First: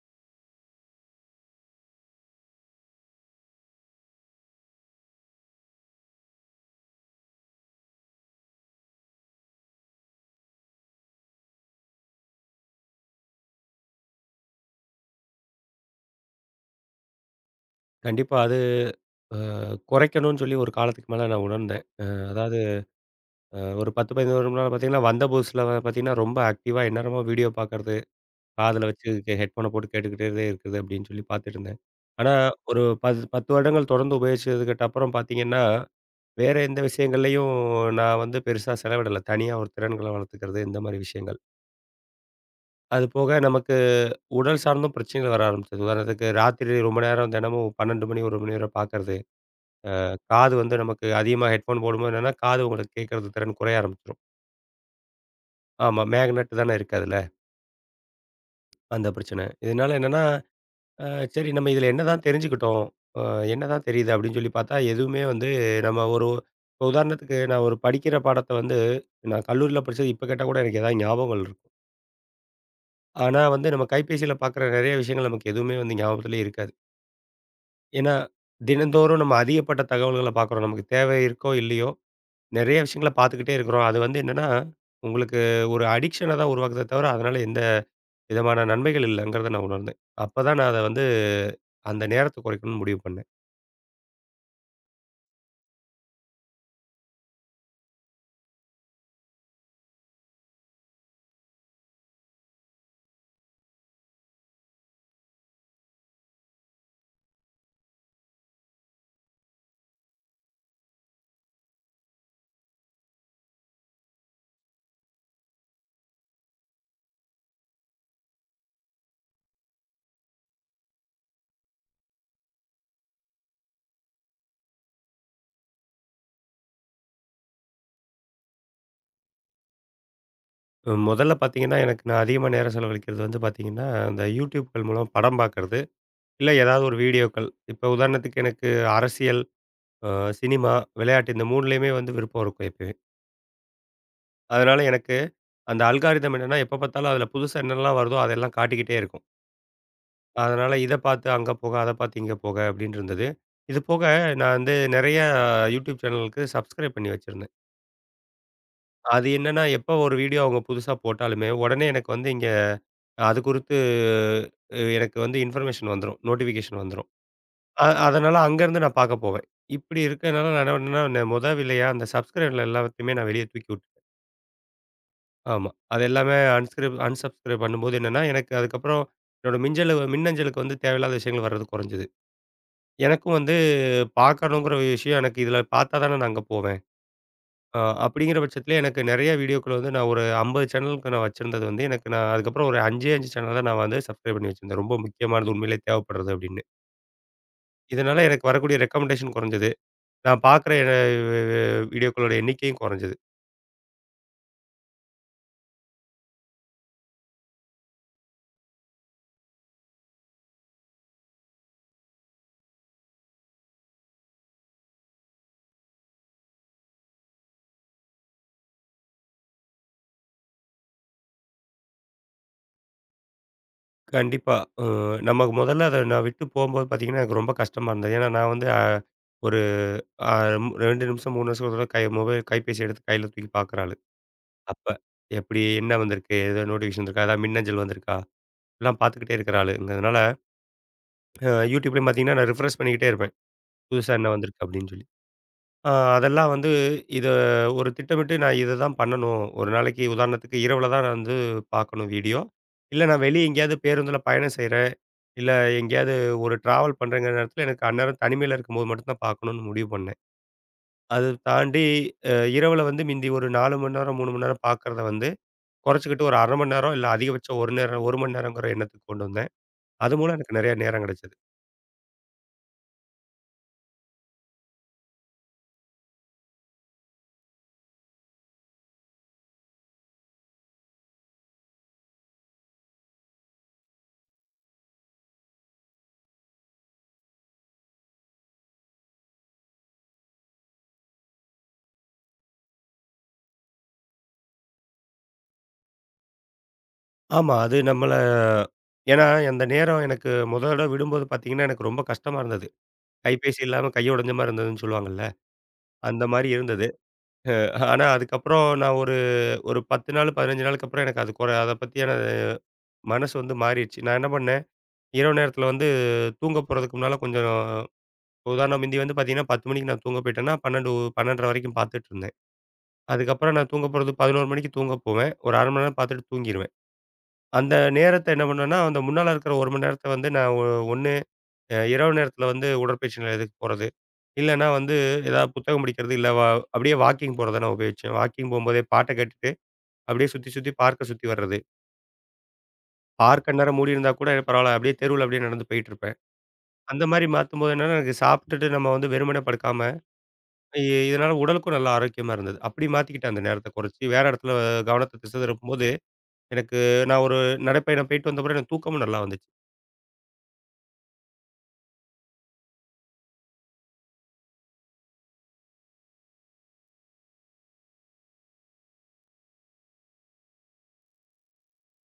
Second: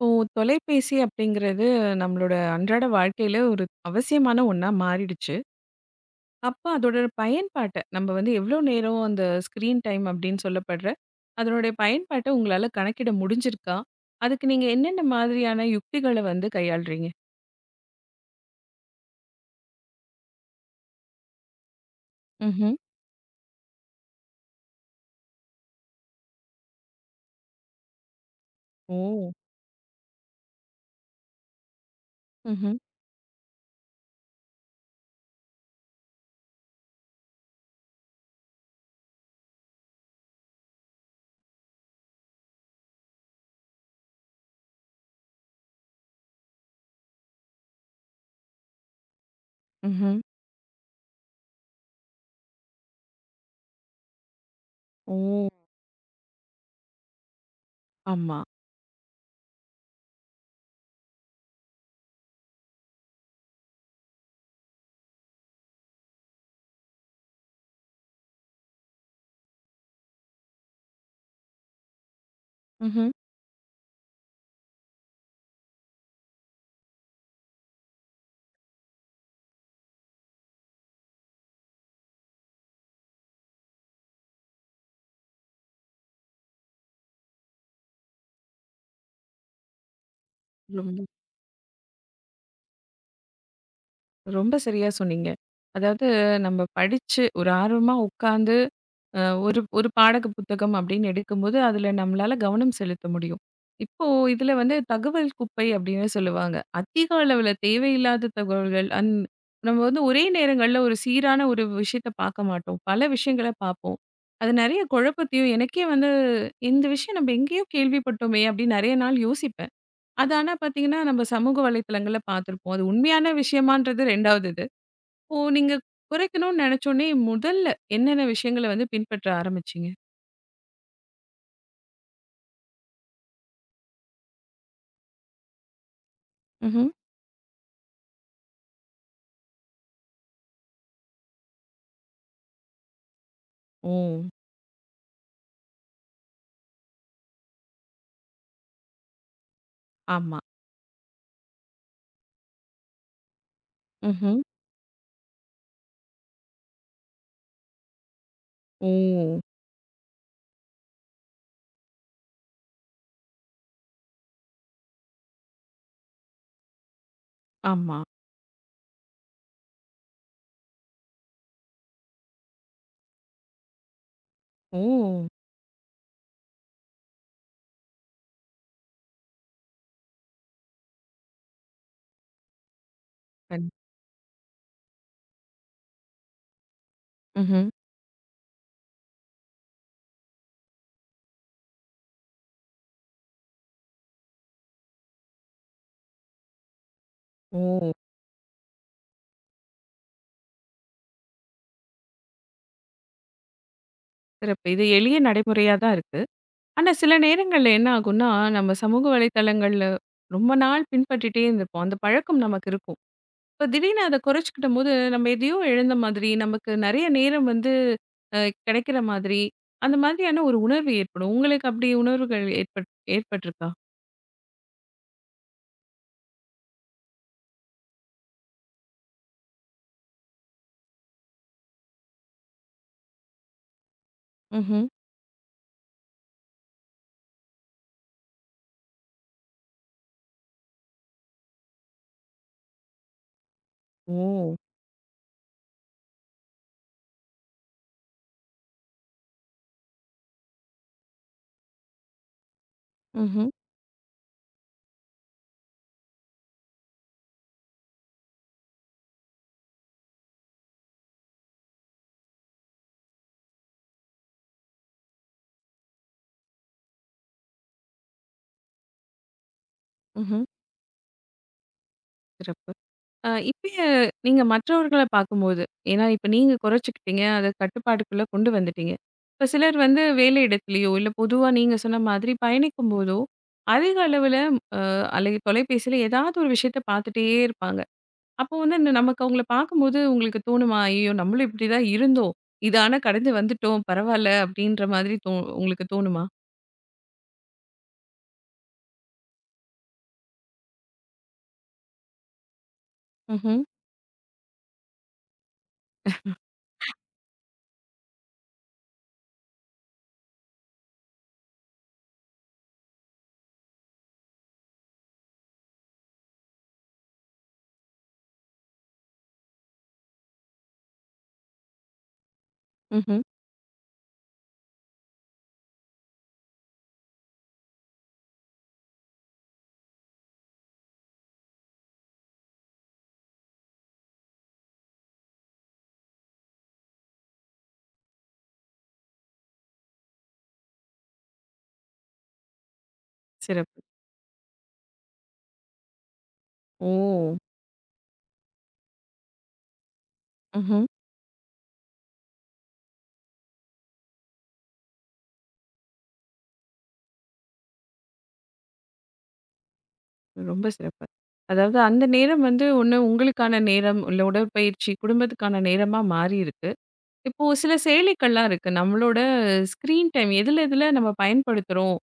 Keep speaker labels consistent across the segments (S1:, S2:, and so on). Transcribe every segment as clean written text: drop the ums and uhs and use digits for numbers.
S1: இப்போ தொலைபேசி அப்படிங்கிறது நம்மளோட அன்றாட வாழ்க்கையில ஒரு அவசியமான ஒண்ணா மாறிடுச்சு. அப்போ அதோட பயன்பாட்ட நம்ம வந்து எவ்வளோ நேரம் அந்த ஸ்க்ரீன் டைம் அப்படின்னு சொல்லப்படுற அதனுடைய பயன்பாட்ட உங்களால கணக்கிட முடிஞ்சிருக்கா? அதுக்கு நீங்க என்னென்ன மாதிரியான யுக்திகள வந்து கையாளுறீங்க?
S2: கண்டிப்பா. அது அ குறைக்கணும்னு சொல்லி ஒரு காலத்துக்கு மேல நான் உணர்ந்தேன். அதாவது
S1: ம்ஹ்ம்.
S2: ஒரு 10, 15 வருடம் முன்னால பார்த்தீங்கன்னா, வந்த புதுசுல பார்த்தீங்கன்னா, ரொம்ப ஆக்டிவா எந்நேரமும் வீடியோ பார்க்கறது, காதுல
S1: ஓ!
S2: வச்சு ஹெட்ஃபோன போட்டு கேட்டுக்கிட்டே இருக்கிறது அப்படின்னு சொல்லி பார்த்துட்டு இருந்தேன். ஆனா
S1: ம்ஹ்ம்.
S2: ஒரு 10 வருடங்கள் தொடர்ந்து உபயோகிச்சதுக்கு அப்புறம் பார்த்தீங்கன்னா, வேற எந்த விஷயங்கள்லயும் நான் வந்து பெருசா செலவிடல. தனியா ஒரு திறன்கள வளர்த்துக்கிறது இந்த மாரி விஷயங்கள். அது போக நமக்கு உடல் சார்ந்தும் பிரச்சனைகள் வர ஆரம்பிச்சது. உதாரணத்துக்கு ராத்திரி ரொம்ப நேரம் தினமும் 12 மணி, 1 மணி வரை பார்க்கறது.
S1: ம்ஹ்ம்.
S2: காது வந்து நமக்கு அதிகமா ஹெட்ஃபோன் போடும்போது என்னன்னா, காது உங்களுக்கு கேட்கறது திறன் குறைய ஆரம்பிச்சுரும்.
S1: ஓ!
S2: ஆமா, மேக்னெட் தானே இருக்கு அதுல.
S1: ஆமா.
S2: அந்த பிரச்சனை. இதனால என்னன்னா, அ சரி நம்ம இதுல என்னதான் தெரிஞ்சுக்கிட்டோம்? அ என்னதான் தெரியுது? அப்படின்னு சொல்லி பார்த்தா, எதுவுமே வந்து நம்ம ஒரு இப்ப உதாரணத்துக்கு நான் ஒரு படிக்கிற பாடத்த வந்து நான் கல்லூரியில படிச்சது இப்ப கேட்டா கூட எனக்கு ஏதாவது ஞாபகங்கள் இருக்கும்.
S1: ம்ஹ்ம்.
S2: ஆனா வந்து நம்ம கைபேசியில பார்க்குற நெறைய விஷயங்கள் நமக்கு எதுவுமே வந்து ஞாபகத்திலே இருக்காது. ஏன்னா, தினந்தோறும் நம்ம அதிகப்பட்ட தகவல்கள பார்க்குறோம். நமக்கு தேவை இருக்கோ! இல்லையோ! நெறைய விஷயங்கள பார்த்துக்கிட்டே இருக்கிறோம். அது வந்து என்னன்னா, உங்களுக்கு ஒரு அடிக்ஷன தான் உருவாக்குதே தவிர, அதனால எந்த விதமான நன்மைகள் இல்லங்கிறத நான் உணர்ந்தேன். அப்ப தான் நான் அத வந்து
S1: ரொம்ப.
S2: அந்த நேரத்த குறைக்கணும்னு முடிவு பண்ணேன்.
S1: ரொம்ப சரியா சொன்னீங்க. அதாவது நம்ம படிச்சு ஒரு ஆர்வமா உட்கார்ந்து அ ஒரு ஒரு பாடக புத்தகம் அப்படின்னு எடுக்கும்போது, அதுல நம்மளால கவனம் செலுத்த முடியும். இப்போ இதுல வந்து தகவல் குப்பை அப்படின்னு சொல்லுவாங்க. அதிக அளவுல தேவையில்லாத தகவல்கள் நம்ம வந்து ஒரே நேரங்கள்ல ஒரு சீரான ஒரு விஷயத்த பார்க்க மாட்டோம். பல விஷயங்கள பார்ப்போம். அது நெறைய குழப்பத்தையும் எனக்கே வந்து இந்த விஷயம் நம்ம எங்கேயோ கேள்விப்பட்டோமே அப்படின்னு நெறைய நாள் யோசிப்பேன். அது ஆனா பார்த்தீங்கன்னா, நம்ம சமூக வலைத்தளங்கள்ல பார்த்துருப்போம். அது உண்மையான விஷயமான்றது 2வது இது. ஓ! நீங்க குறைக்கணும்னு நெனச்சோனே, முதல்ல என்னென்ன விஷயங்கள வந்து பின்பற்ற ஆரம்பிச்சீங்க?
S2: முதல்ல பார்த்தீங்கன்னா, எனக்கு நான் அதிகமா நேரம் செலவழிக்கிறது வந்து பார்த்தீங்கன்னா, அந்த YouTubeகள் மூலம் படம் பார்க்கறது, இல்ல ஏதாவது
S1: ம்ஹ்ம்.
S2: ஒரு வீடியோக்கள். இப்ப உதாரணத்துக்கு எனக்கு அரசியல், அ சினிமா, விளையாட்டு இந்த 3லயுமே வந்து விருப்பம் இருக்கும் எப்பயுமே.
S1: ஓ!
S2: அதனால எனக்கு அந்த அல்காரிதம் என்னன்னா, எப்ப பார்த்தாலும் அதில புதுசா என்னெல்லாம் வருதோ அதெல்லாம் காட்டிக்கிட்டே இருக்கும்.
S1: ஆமா.
S2: அதனால இத பார்த்து அங்க போக, அத பார்த்து இங்க போக அப்படின்னு இருந்தது. இது போக
S1: ம்ஹ்ம்.
S2: நான் வந்து நெறைய யூடியூப் சேனலுக்கு சப்ஸ்கிரைப் பண்ணி வச்சிருந்தேன். அது
S1: ஓ!
S2: என்னன்னா, எப்ப ஒரு வீடியோ அவங்க புதுசா போட்டாலுமே, உடனே எனக்கு வந்து இங்க அது குறித்து எனக்கு வந்து இன்ஃபர்மேஷன் வந்துரும். நோட்டிஃபிகேஷன் வந்துரும்.
S1: ஆமா.
S2: அதனால அங்கருந்து நான் பார்க்க போவேன். இப்படி இருக்கனால நான் என்ன பண்ணேன்னா, மொத வேலையா அந்த சப்ஸ்கிரைப்ல எல்லாத்தையுமே நான் வெளிய தூக்கி விட்டுட்டேன்.
S1: ஓ!
S2: ஆமா. அது எல்லாமே அன்ஸ்கிரைப் அன்சப்ஸ்கிரைப் பண்ணும்போது என்னன்னா, எனக்கு அதுக்கப்புறம் என்னோட மிஞ்சலு மின்னஞ்சலுக்கு வந்து தேவையில்லாத விஷயங்கள் வர்றது குறைஞ்சது. எனக்கும் வந்து
S1: கண்
S2: பார்க்கணுங்கிற விஷயம் எனக்கு இதில பார்த்தா தானே நான் அங்க போவேன்.
S1: ம்ஹ்ம்.
S2: அ அப்படிங்கிற பட்சத்தில எனக்கு நெறைய வீடியோக்கள் வந்து நான் ஒரு 50 சேனலுக்கு நான் வச்சிருந்தது வந்து, எனக்கு நான் அதுக்கப்புறம் ஒரு 5ஏ 5 சேனல் தான் நான் வந்து சப்ஸ்கிரைப் பண்ணி வச்சிருந்தேன். ரொம்ப முக்கியமானது உண்மையிலேயே தேவைப்படுறது அப்படின்னு.
S1: ஓ!
S2: இதனால எனக்கு வரக்கூடிய ரெக்கமெண்டேஷன் குறைஞ்சது. நான் பார்க்குற வீடியோக்களோட எண்ணிக்கையும் குறைஞ்சது.
S1: சிறப்பு. இது எளிய நடைமுறையா தான் இருக்கு. ஆனா, சில நேரங்கள்ல என்ன ஆகும்னா, நம்ம சமூக வலைத்தளங்கள்ல ரொம்ப நாள் பின்பற்றிட்டே இருந்திருப்போம். அந்த பழக்கம் நமக்கு இருக்கும். இப்ப திடீர்னு அத குறைச்சுக்கிட்டம்போது, நம்ம எதையோ இழந்த மாதிரி, நமக்கு நெறைய நேரம் வந்து அ கிடைக்கிற மாதிரி, அந்த மாதிரியான ஒரு உணர்வு ஏற்படும். உங்களுக்கு அப்டி உணர்வுகள் ஏற்பட்ருக்கா?
S2: கண்டிப்பா. அ நமக்கு முதல்ல அத நான் விட்டு போம்போது பார்த்தீங்கன்னா, எனக்கு ரொம்ப கஷ்டமா இருந்தது. ஏன்னா நான் வந்து ஒரு அ 2 நிமிஷம் 3 நிமிஷம் மொபைல் கைபேசி எடுத்து கையில தூக்கி பார்க்குற ஆளு.
S1: ம்ஹ்ம்.
S2: அப்ப எப்படி என்ன வந்திருக்கு? ஏதோ நோட்டிஃபிகேஷன் வந்திருக்கா? ஏதாவது மின்னஞ்சல் வந்திருக்கா? எல்லாம் பார்த்துக்கிட்டே இருக்கிற ஆளுங்கிறதுனால, யூடியூப்லயும் பார்த்தீங்கன்னா, நான் ரிஃப்ரெஷ் பண்ணிக்கிட்டே இருப்பேன். புதுசா என்ன
S1: ஓ!
S2: வந்திருக்கு அப்படின்னு சொல்லி. அ அதெல்லாம் வந்து இத ஒரு திட்டமிட்டு நான் இத தான் பண்ணணும். ஒரு நாளைக்கு உதாரணத்துக்கு இரவுல தான் நான் வந்து பார்க்கணும் வீடியோ. இல்ல நான் வெளிய
S1: ம்ஹ்ம்,
S2: எங்கேயாவது பேருந்துல பயணம் செய்றேன். இல்ல எங்கேயாவது ஒரு டிராவல் பண்றேங்கிற நேரத்துல எனக்கு அந்நேரம் தனிமையில இருக்கும்போது மட்டும் தான் பார்க்கணும்னு முடிவு பண்ணேன். அது தாண்டி இரவுல வந்து மிந்தி ஒரு 4 மணி நேரம், 3 மணி நேரம் பார்க்கறத வந்து குறைச்சுக்கிட்டு ஒரு 1/2 மணி நேரம், இல்ல அதிகபட்சம் 1 நேரம் 1 மணி நேரங்கிற எண்ணத்துக்கு கொண்டு வந்தேன். அது மூலம்
S1: ம்ஹ்ம்.
S2: எனக்கு நெறைய நேரம் கிடைச்சது.
S1: சிறப்பு. இப்பயே நீங்க மற்றவர்கள பார்க்கும்போது, ஏன்னா இப்ப நீங்க குறைச்சுக்கிட்டீங்க. அத கட்டுப்பாட்டுக்குள்ள கொண்டு வந்துட்டீங்க. இப்ப சிலர் வந்து வேலை இடத்துலயோ, இல்ல பொதுவா நீங்க சொன்ன மாதிரி பயணிக்கும்போதோ, அதிக அளவுல அ அல்லது தொலைபேசியில ஏதாவது ஒரு விஷயத்த பார்த்துட்டே இருப்பாங்க. அப்போ வந்து இந்த நமக்கு அவங்கள பார்க்கும்போது உங்களுக்கு தோணுமா? "ஐயயோ! நம்மளும் இப்படிதான் இருந்தோம். இத ஆனா கடந்து வந்துட்டோம். பரவால்ல." அப்படீன்ற மாதிரி உங்களுக்கு தோணுமா?
S2: ஆமா, அது நம்மள ஏன்னா அந்த நேரம் எனக்கு முத தடவ விடும்போது பார்த்தீங்கன்னா, எனக்கு ரொம்ப கஷ்டமா இருந்தது. கைபேசி
S1: ம்ஹ்ம்,
S2: இல்லாம கை உடைஞ்ச மாரி இருந்ததுன்னு சொல்லுவாங்கல்ல, அந்த மாரி இருந்தது. ஆனா அதுக்கப்புறம் நான் ஒரு ஒரு 10 நாள், 15 நாளுக்கு அப்புறம் எனக்கு அது அத பத்தியான மனசு வந்து மாறிடுச்சு. நான் என்ன பண்ணேன், இரவு நேரத்தில வந்து தூங்க போறதுக்கு முன்னால கொஞ்சம் உதாரணம் முந்தி வந்து பார்த்தீங்கன்னா, 10 மணிக்கு நான் தூங்க போயிட்டேன்னா, 12 12:30 வரைக்கும் பார்த்துட்டு இருந்தேன்.
S1: ம்ஹ்ம்.
S2: அதுக்கப்புறம் நான் தூங்க போறது 11 மணிக்கு தூங்க போவேன். ஒரு 1/2 மணி நேரம் பார்த்துட்டு தூங்கிருவேன். அந்த நேரத்த என்ன பண்ணுவேன்னா, அந்த முன்னால இருக்கிற 1 மணி நேரத்த வந்து நான் ஒண்ணு இரவு நேரத்தில வந்து உடற்பயிற்சி நிலையத்துக்கு போறது. இல்லன்னா வந்து ஏதாவது புத்தகம் படிக்கிறது, இல்ல அப்படியே வாக்கிங் போறத நான் உபயோகிச்சேன். வாக்கிங் போம்போதே பாட்ட கேட்டுட்டு, அப்படியே சுத்தி சுத்தி பார்க்க சுத்தி வர்றது. அந்நேரம்
S1: சிறப்பு.
S2: மூடியிருந்தா கூட பரவால்ல. அப்படியே தெருவுல அப்படியே நடந்து போயிட்டுருப்பேன். அந்த மாரி
S1: ஓ!
S2: மாத்தும்போது என்னன்னா, எனக்கு சாப்பிட்டுட்டு நம்ம வந்து வெறுமனே படுக்காம, இ
S1: ம்ஹ்ம்.
S2: இதனால உடலுக்கும் நல்ல ஆரோக்கியமா இருந்தது. அப்படி மாத்திக்கிட்டேன் அந்த நேரத்த குறைச்சு. வேற இடத்துல கவனத்த திசை திருப்பும்போது எனக்கு நான் ஒரு நடைப்பயணம் போயிட்டு வந்த பிறகு எனக்கு தூக்கமும் நல்லா வந்துச்சு.
S1: ரொம்ப சிறப்பு. அதாவது அந்த நேரம் வந்து ஒண்ணு உங்களுக்கான நேரம், இல்ல உடற்பயிற்சி, குடும்பத்துக்கான நேரமா மாறியிருக்கு. இப்போ சில செயலிகள்லாம் இருக்கு. நம்மளோட ஸ்க்ரீன் டைம் எதுல எதுல நம்ம பயன்படுத்துறோம்,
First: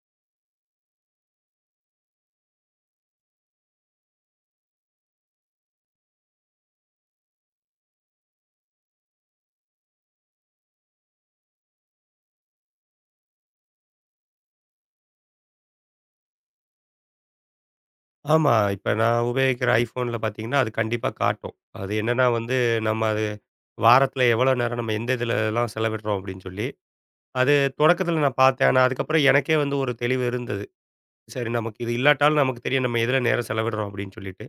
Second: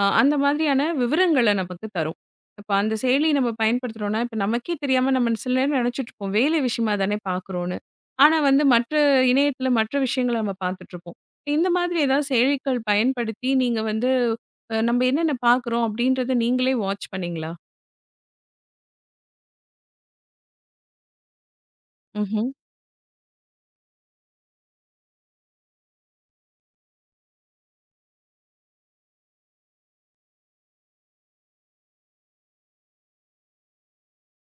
S1: அந்த மாதிரியான விவரங்கள நமக்கு தரும். இப்ப அந்த செயலி நம்ம பயன்படுத்துறோம்னா, இப்ப நமக்கே தெரியாம நம்ம சில நேரம் நெனச்சுட்ருப்போம், வேலை விஷயமா தானே பார்க்குறோம்ன்னு. ஆனா வந்து மற்ற இணையத்துல மற்ற விஷயங்கள நம்ம பார்த்துட்ருப்போம். இந்த மாதிரி ஏதாவது செயலிகள் பயன்படுத்தி நீங்க வந்து நம்ம என்னென்ன பார்க்குறோம் அப்படின்றத நீங்களே வாட்ச் பண்ணீங்களா?
S2: ஆமா. இப்ப நான் உபயோகிக்கிற iPhoneல பார்த்தீங்கன்னா, அது கண்டிப்பா காட்டும். அது என்னன்னா
S1: ம்ஹ்ம்.
S2: வந்து நம்ம அது வாரத்தில எவ்வளோ நேரம் நம்ம எந்த இதுலலாம் செலவிடுறோம் அப்படின்னு சொல்லி, அது தொடக்கத்தில நான் பார்த்தேன். ஆனா அதுக்கப்புறம் எனக்கே வந்து ஒரு தெளிவு இருந்தது. சரி நமக்கு இது இல்லாட்டாலும் நமக்கு தெரியும் நம்ம எதுல நேரம் செலவிடுறோம் அப்படின்னு சொல்லிட்டு.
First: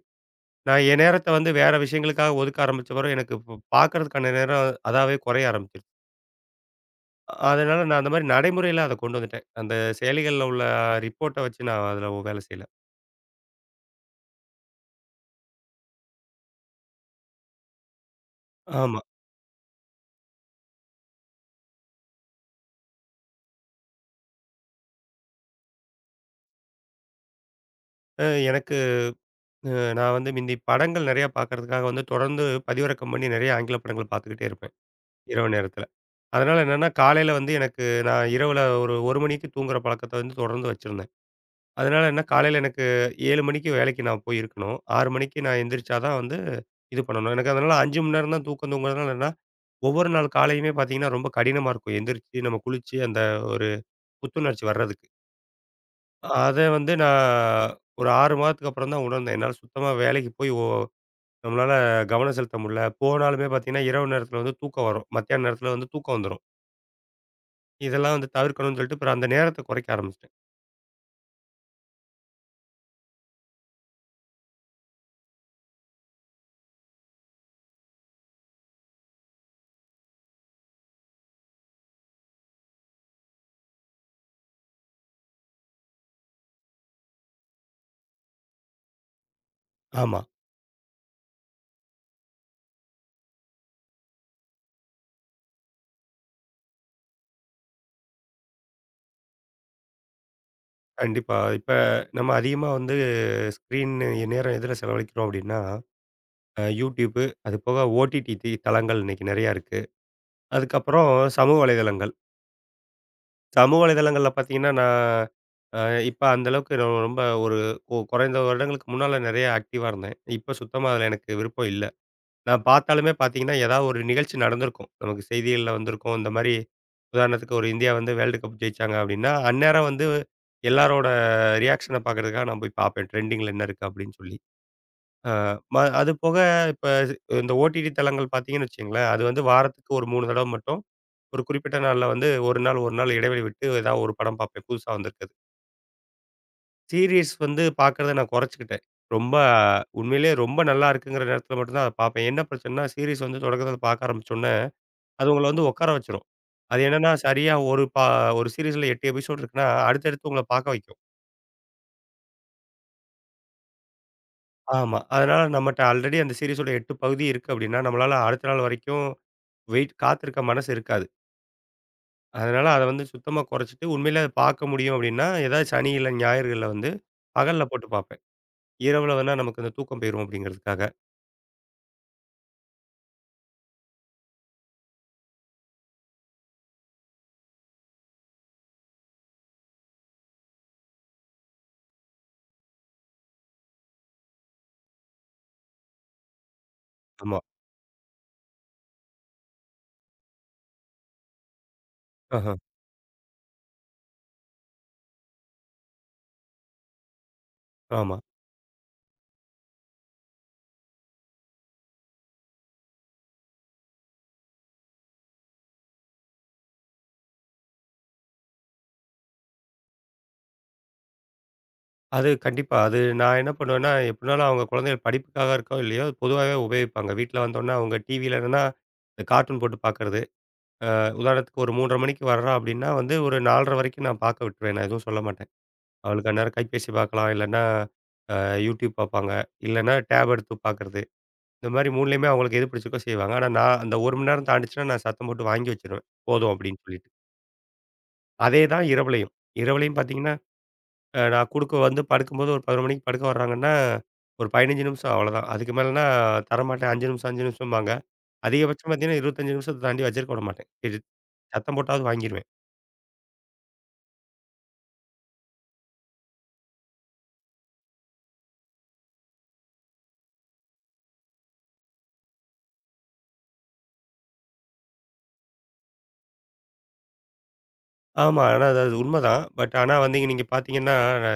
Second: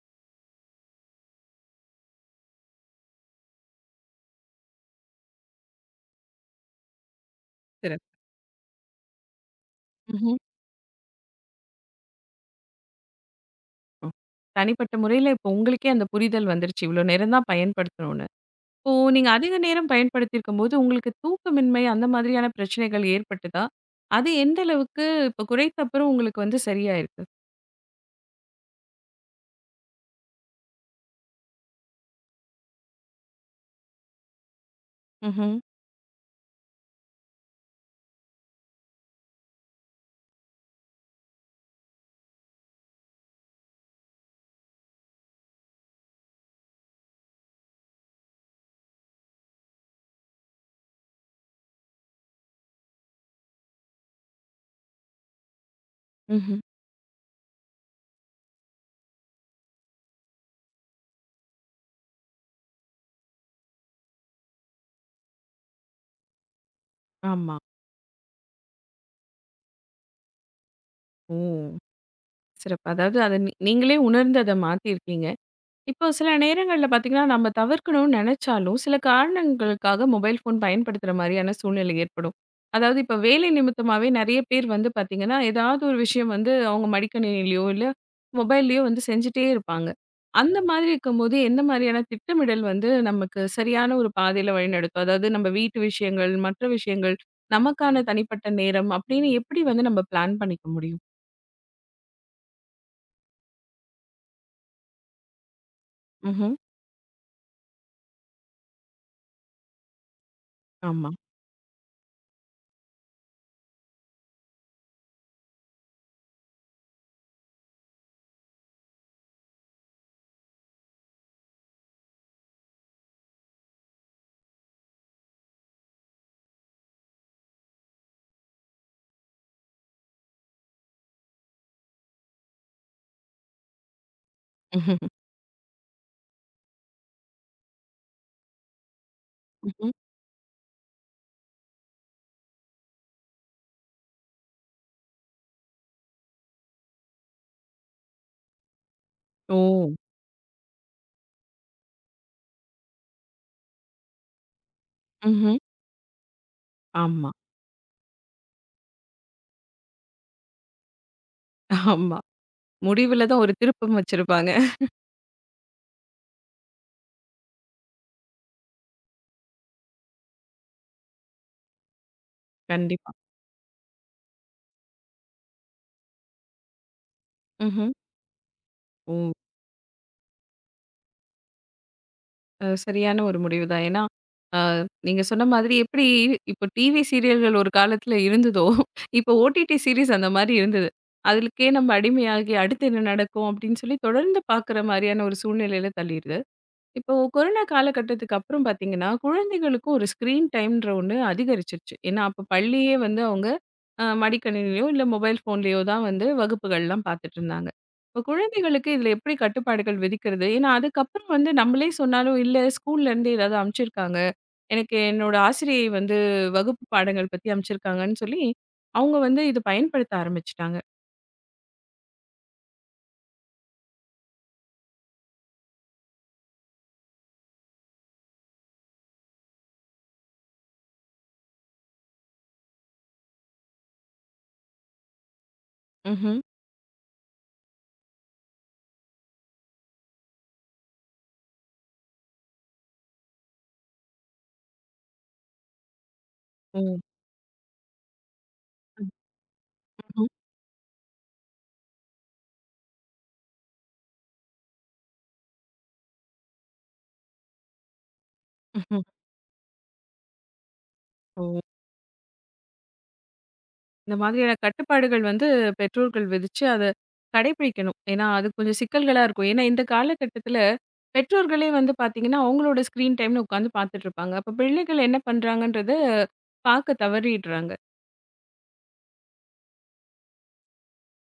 S2: நான் என் நேரத்த வந்து வேற விஷயங்களுக்காக ஒதுக்க ஆரம்பிச்ச பிறகு எனக்கு இப்ப பார்க்கறதுக்கான நேரம் அதாவே குறைய ஆரம்பிச்சுருச்சு. அதனால நான்
S1: சிறப்பு.
S2: அந்த மாரி நடைமுறையில அத கொண்டு வந்துட்டேன். அந்த
S1: ம்ஹ்ம்.
S2: செயலிகள்ல உள்ள ரிப்போர்ட்ட வச்சு நான் அதுல வேலை செய்யல.
S1: தனிப்பட்ட முறையில இப்போ உங்களுக்கே அந்த புரிதல் வந்துருச்சு. இவ்ளோ நேரம் தான் பயன்படுத்தணும்னு. இப்போ
S2: ஆமா.
S1: நீங்க அதிக நேரம் பயன்படுத்தியிருக்கும்போது, உங்களுக்கு தூக்கமின்மை அந்த மாதிரியான பிரச்சனைகள் ஏற்பட்டுதா? அது எந்த அளவுக்கு இப்போ குறைத்த அப்புறம் உங்களுக்கு வந்து சரியாயிருக்கு?
S2: எனக்கு அ நான் வந்து மிந்தி படங்கள் நெறையா பார்க்கறதுக்காக வந்து தொடர்ந்து பதிவிறக்கம் பண்ணி நெறைய ஆங்கில படங்கள் பார்த்துக்கிட்டே இருப்பேன், இரவு
S1: ம்ஹ்ம்.
S2: நேரத்தில. அதனால என்னன்னா, காலையில வந்து எனக்கு நான் இரவுல ஒரு 1 மணிக்கு தூங்குற பழக்கத்த வந்து தொடர்ந்து வச்சிருந்தேன். அதனால என்ன காலையில எனக்கு 7 மணிக்கு வேலைக்கு நான் போய் இருக்கணும். 6 மணிக்கு நான் எந்திரிச்சா தான் வந்து இது பண்ணணும். எனக்கு அதனால 5 மணி நேரம் தான் தூக்கம் தூங்குறதுனால என்னன்னா, ஒவ்வொரு நாள் காலையுமே பார்த்தீங்கன்னா, ரொம்ப கடினமா இருக்கும். எந்திரிச்சு நம்ம குளிச்சு அந்த ஒரு புத்துணர்ச்சி வர்றதுக்கு. அத
S1: ம்ஹ்ம்.
S2: வந்து நான் ஒரு 6 மாதத்துக்கு அப்புறம் தான் உணர்ந்தேன். என்னால சுத்தமா வேலைக்கு போய் நம்மளால கவனம் செலுத்த முடியல. போனாலுமே பார்த்தீங்கன்னா, இரவு நேரத்தில வந்து தூக்கம் வரும். மத்தியான நேரத்தில வந்து தூக்கம் வந்துரும்.
S1: ஆமா.
S2: இதெல்லாம் வந்து தவிர்க்கணும்னு சொல்லிட்டு, அப்புறம் அந்த நேரத்த குறைக்க ஆரம்பிச்சுட்டேன்.
S1: ஓ! சிறப்பு. அதாவது அத நீங்களே உணர்ந்து அத மாத்தியிருக்கீங்க. இப்போ சில நேரங்கள்ல பார்த்தீங்கன்னா, நம்ம தவிர்க்கணும்னு நெனச்சாலும், சில காரணங்களுக்காக மொபைல் ஃபோன் பயன்படுத்துற மாரியான சூழ்நிலை ஏற்படும். அதாவது இப்ப வேலை நிமித்தமாவே நெறைய பேர் வந்து பார்த்தீங்கன்னா, ஏதாவது ஒரு விஷயம் வந்து அவங்க மடிக்கணினிலயோ, இல்ல மொபைல்லயோ வந்து செஞ்சுட்டே இருப்பாங்க.
S2: ஆமா,
S1: அந்த மாதிரி இருக்கும்போது, எந்த மாதிரியான திட்டமிடல் வந்து நமக்கு சரியான ஒரு பாதையில வழிநடத்தும்? அதாவது நம்ம வீட்டு விஷயங்கள், மற்ற விஷயங்கள், நமக்கான தனிப்பட்ட நேரம் அப்படின்னு எப்படி வந்து நம்ம பிளான் பண்ணிக்க முடியும்?
S2: கண்டிப்பா. இப்ப நம்ம அதிகமா வந்து ஸ்க்ரீன் நேரம் எதுல செலவழிக்கிறோம் அப்டின்னா,
S1: ம்ஹ்ம்.
S2: YouTube, அது போக OTT தளங்கள் இன்னைக்கு நெறையா இருக்கு. அதுக்கப்புறம்
S1: ஆமா.
S2: சமூக வலைதளங்கள். சமூக வலைதளங்கள்ல பார்த்தீங்கன்னா, நான் அ இப்ப அந்த அளவுக்கு ரொம்ப ஒரு குறைந்த வருடங்களுக்கு முன்னால நெறைய ஆக்டிவா இருந்தேன். இப்ப சுத்தமா அதுல எனக்கு விருப்பம் இல்ல. நான் பார்த்தாலுமே பார்த்தீங்கன்னா, ஏதாவது ஒரு நிகழ்ச்சி நடந்திருக்கும். நமக்கு செய்திகள்ல வந்திருக்கும். இந்த மாரி உதாரணத்துக்கு ஒரு இந்தியா வந்து வேர்ல்டு கப் ஜெயிச்சாங்க அப்டின்னா, அந்நேரம் வந்து எல்லாரோட ரியாக்ஷன பார்க்கறதுக்காக நான் போய் பார்ப்பேன். ட்ரெண்டிங்ல என்ன இருக்கு அப்டின்னு சொல்லி. அ ம அது போக இப்ப இந்த ஓடிடி தளங்கள் பார்த்தீங்கன்னு வச்சுக்கங்களேன், அது வந்து
S1: ம்ஹ்ம்.
S2: வாரத்துக்கு ஒரு 3 தடவ மட்டும் ஒரு குறிப்பிட்ட நாள்ல வந்து 1 நாள் 1 நாள் இடைவெளி விட்டு ஏதாவது ஒரு படம் பார்ப்பேன், புதுசா வந்திருக்கிறது. சீரிஸ் வந்து பார்க்கறத நான் குறைச்சுக்கிட்டேன். ரொம்ப
S1: ஓ!
S2: உண்மையிலேயே ரொம்ப நல்லா இருக்குங்கிற நேரத்தில மட்டும் தான் அத பார்ப்பேன். என்ன பிரச்சனைன்னா, சீரிஸ் வந்து தொடக்கத்தில பார்க்க ஆரம்பிச்சோனே, அது உங்கள
S1: ம்ஹ்ம்.
S2: வந்து உட்கார வச்சுரும். அது என்னன்னா,
S1: ஆமா.
S2: சரியா ஒரு சீரிஸ்ல 8 எபிசோட் இருக்குன்னா, அடுத்தடுத்து உங்கள பார்க்க வைக்கும்.
S1: ஆமா. முடிவுல தான் ஒரு திருப்பம் வச்சிருப்பாங்க.
S2: ஆமா. அதனால நம்மட்ட ஆல்ரெடி அந்த சீரிஸோட 8 பகுதி இருக்கு அப்படின்னா, நம்மளால அடுத்த நாள் வரைக்கும் வெயிட் காத்திருக்க மனசு இருக்காது. அதனால அத வந்து
S1: கண்டிப்பா.
S2: சுத்தமா குறைச்சுட்டு, உண்மையிலே அத பார்க்க முடியும் அப்படின்னா, ஏதாவது சனி இல்ல ஞாயிறுகள்ல வந்து பகல்ல போட்டு
S1: ம்ஹ்ம்.
S2: பார்ப்பேன்.
S1: ஓ!
S2: இரவுல வேணா நமக்கு இந்த தூக்கம் போயிரும் அப்படிங்கிறதுக்காக.
S1: சரியான ஒரு முடிவு தான். ஏன்னா, அ நீங்க சொன்ன மாதிரி எப்படி இப்போ டிவி சீரியல்கள் ஒரு காலத்துல இருந்ததோ, இப்போ ஓடிடி சீரிஸ் அந்த மாரி இருந்தது. அதுலுக்கே நம்ம அடிமையாகி அடுத்து என்ன நடக்கும் அப்படின்னு சொல்லி தொடர்ந்து பார்க்குற மாரியான ஒரு சூழ்நிலையில தள்ளிருச்சு. இப்போ
S2: ஆமா.
S1: கொரோனா காலகட்டத்துக்கு அப்புறம் பார்த்தீங்கன்னா, குழந்தைகளுக்கும் ஒரு ஸ்க்ரீன் டைம்ன்ற ஒண்ணு அதிகரிச்சிருச்சு. ஏன்னா, அப்ப
S2: ஆஹ.
S1: பள்ளியே வந்து அவங்க மடிக்கணினியிலயோ, இல்ல மொபைல் ஃபோன்லயோ தான் வந்து வகுப்புகள்லாம் பார்த்துட்டுருந்தாங்க.
S2: ஆமா.
S1: இப்போ குழந்தைகளுக்கு இதில எப்படி கட்டுப்பாடுகள் விதிக்கிறது? ஏன்னா, அதுக்கப்புறம் வந்து நம்மளே சொன்னாலும், "இல்ல ஸ்கூல்லேருந்து ஏதாவது அனுப்பிச்சிருக்காங்க. எனக்கு என்னோட ஆசிரியை வந்து வகுப்பு பாடங்கள் பத்தி அனுப்பிச்சிருக்காங்கன்னு" சொல்லி, அவங்க வந்து இத பயன்படுத்த ஆரம்பிச்சுட்டாங்க.
S2: அது கண்டிப்பா. அது நான் என்ன பண்ணுவேன்னா, எப்படினாலும் அவங்க குழந்தைகள் படிப்புக்காக இருக்கோ இல்லையோ, பொதுவாவே உபயோகிப்பாங்க. வீட்ல வந்தோன்னே அவங்க டிவியில என்னன்னா, இந்த கார்ட்டூன் போட்டு பார்க்கறது. உதாரணத்துக்கு ஒரு 3:30 மணிக்கு வர்றோம் அப்படின்னா வந்து, ஒரு 4:30 வரைக்கும் நான் பார்க்க விட்டுருவேன். நான் எதுவும் சொல்ல மாட்டேன். அவளுக்கு
S1: ம்ஹ்ம்.
S2: அந்நேரம் கைபேசி பார்க்கலாம், இல்லன்னா அ YouTube பார்ப்பாங்க, இல்லன்னா டேப் எடுத்து பார்க்கறது. இந்த மாரி 3லயுமே அவங்களுக்கு எது பிடிச்சிருக்கோ செய்வாங்க. ஆனா நான் அந்த 1 மணி நேரம் தாண்டுச்சுன்னா, நான் சத்தம் போட்டு வாங்கி வச்சுருவேன். போதும் அப்படின்னு
S1: ஓ!
S2: சொல்லிட்டு. அதே தான் இரவுலயும். இரவுலயும்
S1: ம்ஹ்ம்.
S2: பார்த்தீங்கன்னா, நான் குடுக்க வந்து படுக்கும்போது ஒரு 11 மணிக்கு படுக்க வர்றாங்கன்னா, ஒரு 15 நிமிஷம் அவ்வளோதான். அதுக்கு மேலனா தரமாட்டேன். 5 நிமிஷம், 5 நிமிஷம்பாங்க. அதிகபட்சம்
S1: ம்ஹ்ம்.
S2: பார்த்தீங்கன்னா, 25 நிமிஷத்த தாண்டி வச்சிருக்க விட மாட்டேன். இது
S1: ஓ!
S2: சத்தம் போட்டாவது வாங்கிருவேன்.
S1: இந்த மாதிரியான கட்டுப்பாடுகள் வந்து பெற்றோர்கள் விதிச்சு அத கடைப்பிடிக்கணும். ஏன்னா, அது கொஞ்சம் சிக்கல்களா இருக்கும். ஏன்னா, இந்த காலகட்டத்தில பெற்றோர்களே வந்து பார்த்தீங்கன்னா, அவங்களோட ஸ்க்ரீன் டைம்னு உட்காந்து பார்த்துட்டு இருப்பாங்க. அப்ப பிள்ளைகள் என்ன பண்றாங்கன்றத பார்க்க தவறிடுறாங்க.
S2: ஆமா. ஆனா அது அது உண்மதான். பட் ஆனா வந்து நீங்க பார்த்தீங்கன்னா,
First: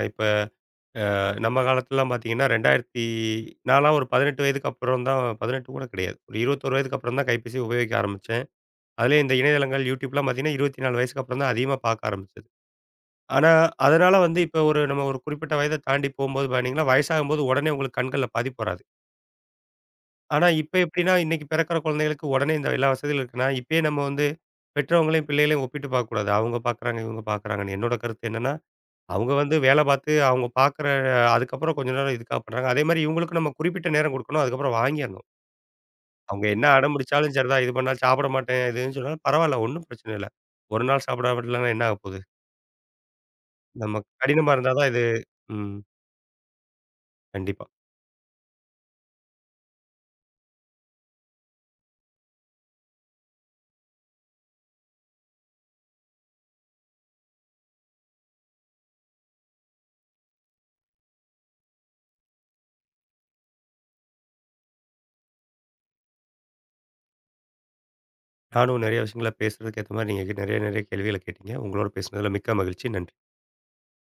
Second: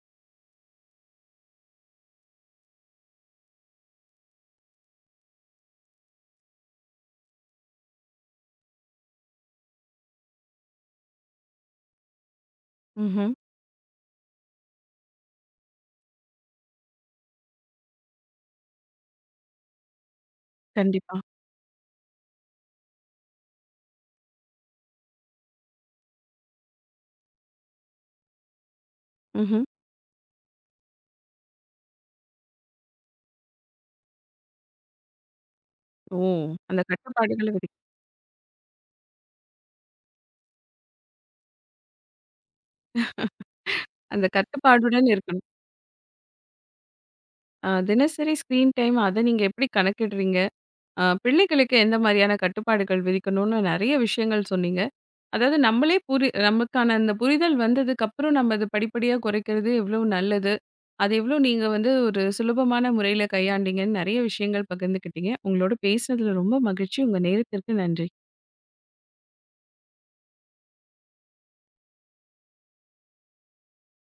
S2: இப்ப நம்ம காலத்துலலாம் பார்த்தீங்கன்னா, 2000 நான்லாம் ஒரு 18 வயதுக்கு அப்புறம் தான் 18 கூட கிடையாது. ஒரு 21 வயதுக்கு அப்புறம் தான் கைபேசிய உபயோகிக்க ஆரம்பிச்சேன். அதிலயும் இந்த இணையதளங்கள், YouTubeலாம் பார்த்தீங்கன்னா, 24 வயசுக்கு அப்புறம் தான் அதிகமா பார்க்க ஆரம்பிச்சது.
S1: ம்ஹ்ம்.
S2: ஆனா, அதனால வந்து இப்ப ஒரு நம்ம ஒரு குறிப்பிட்ட வயத தாண்டி போம்போது பார்த்தீங்கன்னா, வயசாகும்போது உடனே உங்களுக்கு கண்கள்ல பாதிப்பு வராது. ஆனா, இப்ப எப்படின்னா,
S1: கண்டிப்பா.
S2: இன்னைக்கு பிறக்கிற குழந்தைகளுக்கு உடனே இந்த எல்லா வசதிகளும் இருக்குன்னா, இப்பயே நம்ம வந்து பெற்றவங்களையும், பிள்ளைகளையும் ஒப்பிட்டு பார்க்கக்கூடாது. அவங்க பார்க்குறாங்க, இவங்க பார்க்குறாங்கன்னு. என்னோட கருத்து என்னன்னா, அவங்க வந்து
S1: ம்ஹ்ம்.
S2: வேலை பார்த்து, அவங்க பார்க்குற அதுக்கப்புறம் கொஞ்ச நேரம் இதுக்காக பண்றாங்க. அதேமாரி இவங்களுக்கும் நம்ம குறிப்பிட்ட நேரம் குடுக்கணும். அதுக்கப்புறம் வாங்கிரணும்.
S1: ஓ!
S2: அவங்க என்ன
S1: அந்த
S2: அடம் பிடிச்சாலும்
S1: கட்டுப்பாடுகள
S2: சரிதான்,
S1: விதி
S2: இது பண்ணாலும் சாப்பிட மாட்டேன், இதுன்னு சொன்னாலும் பரவாயில்ல. ஒண்ணும் பிரச்சனை இல்ல. ஒரு நாள் சாப்பிடாவிட்டாலும் என்ன ஆகப்போகுது? நமக்கு
S1: அந்த
S2: கடினமா இருந்தா தான் இது
S1: கட்டுப்பாடுடன் இருக்கணும்.
S2: ம். கண்டிப்பா.
S1: தினசரி ஸ்க்ரீன் டைம் அத நீங்க எப்படி கணக்கிடுறீங்க? பிள்ளைகளுக்கு எந்த மாரியான கட்டுப்பாடுகள் விதிக்கணும்னு நெறைய விஷயங்கள் சொன்னீங்க. அதாவது நம்மளே புரி நமக்கான அந்த புரிதல் வந்ததுக்கப்புறம் நம்ம அது படிப்படியா குறைக்கிறது எவ்வளவு நல்லது. அது எவ்வளோ நீங்க வந்து ஒரு சுலபமான முறையில கையாண்டீங்கன்னு நெறைய விஷயங்கள் பகிர்ந்துக்கிட்டீங்க. உங்களோட பேசினதுல ரொம்ப மகிழ்ச்சி. உங்க நேரத்திற்கு நன்றி.
S2: நானும் நெறைய விஷயங்கள பேசுறதுக்கு ஏத்த மாரி நீங்க நிறைய, நிறைய கேள்விகள கேட்டீங்க. உங்களோட பேசினதுல மிக்க மகிழ்ச்சி. நன்றி.